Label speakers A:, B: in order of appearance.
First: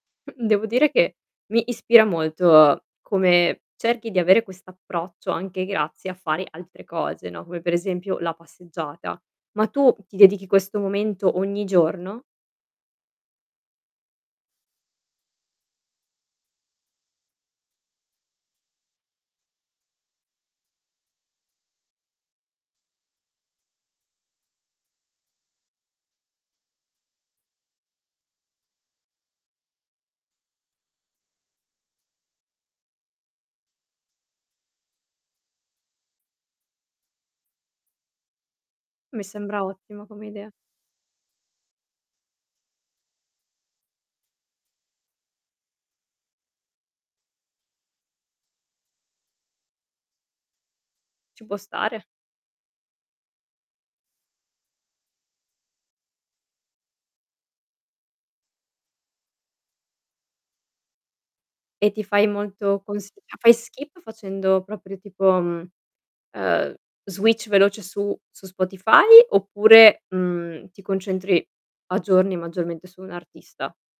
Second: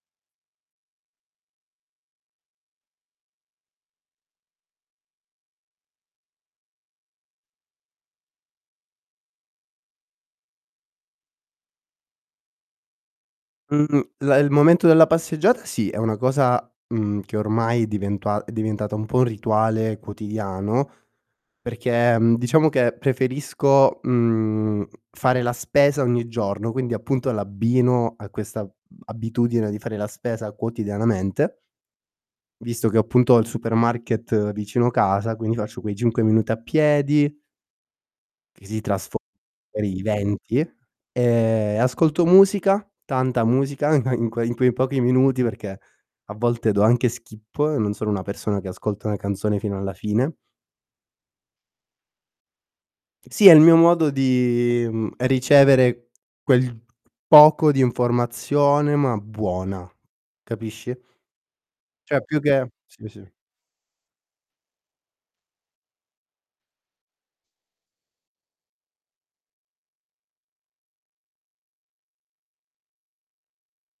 A: Mh, devo dire che mi ispira molto come cerchi di avere quest'approccio anche grazie a fare altre cose, no, come per esempio la passeggiata. Ma tu ti dedichi questo momento ogni giorno?
B: Mhmm, la il momento della passeggiata sì, è una cosa, mhmm, che ormai è diventua è diventata un po' un rituale quotidiano, perché, mhmm, diciamo che preferisco, mhmm, fare la spesa ogni giorno, quindi appunto l'abbino a questa abitudine di fare la spesa quotidianamente visto che ho appunto il supermarket vicino casa, quindi faccio quei 5 minuti a piedi che si trasfo
A: Mi sembra
B: [unintelligible] in
A: ottima come idea.
B: 20, ehm, ascolto musica, tanta musica in que in quei pochi minuti perché a volte do anche skip, non sono una persona che ascolta una canzone fino alla fine.
A: Ci può stare.
B: Sì è il mio modo di, mhmm, ricevere quel poco di informazione, ma buona, capisci?
A: E ti
B: Cioè
A: fai
B: più che
A: molto
B: sì,
A: consiglia
B: sì.
A: fai skip facendo proprio tipo, mhmm, ehm, switch veloce su su Spotify, oppure, mmhm, ti concentri aggiorni maggiormente su un'artista?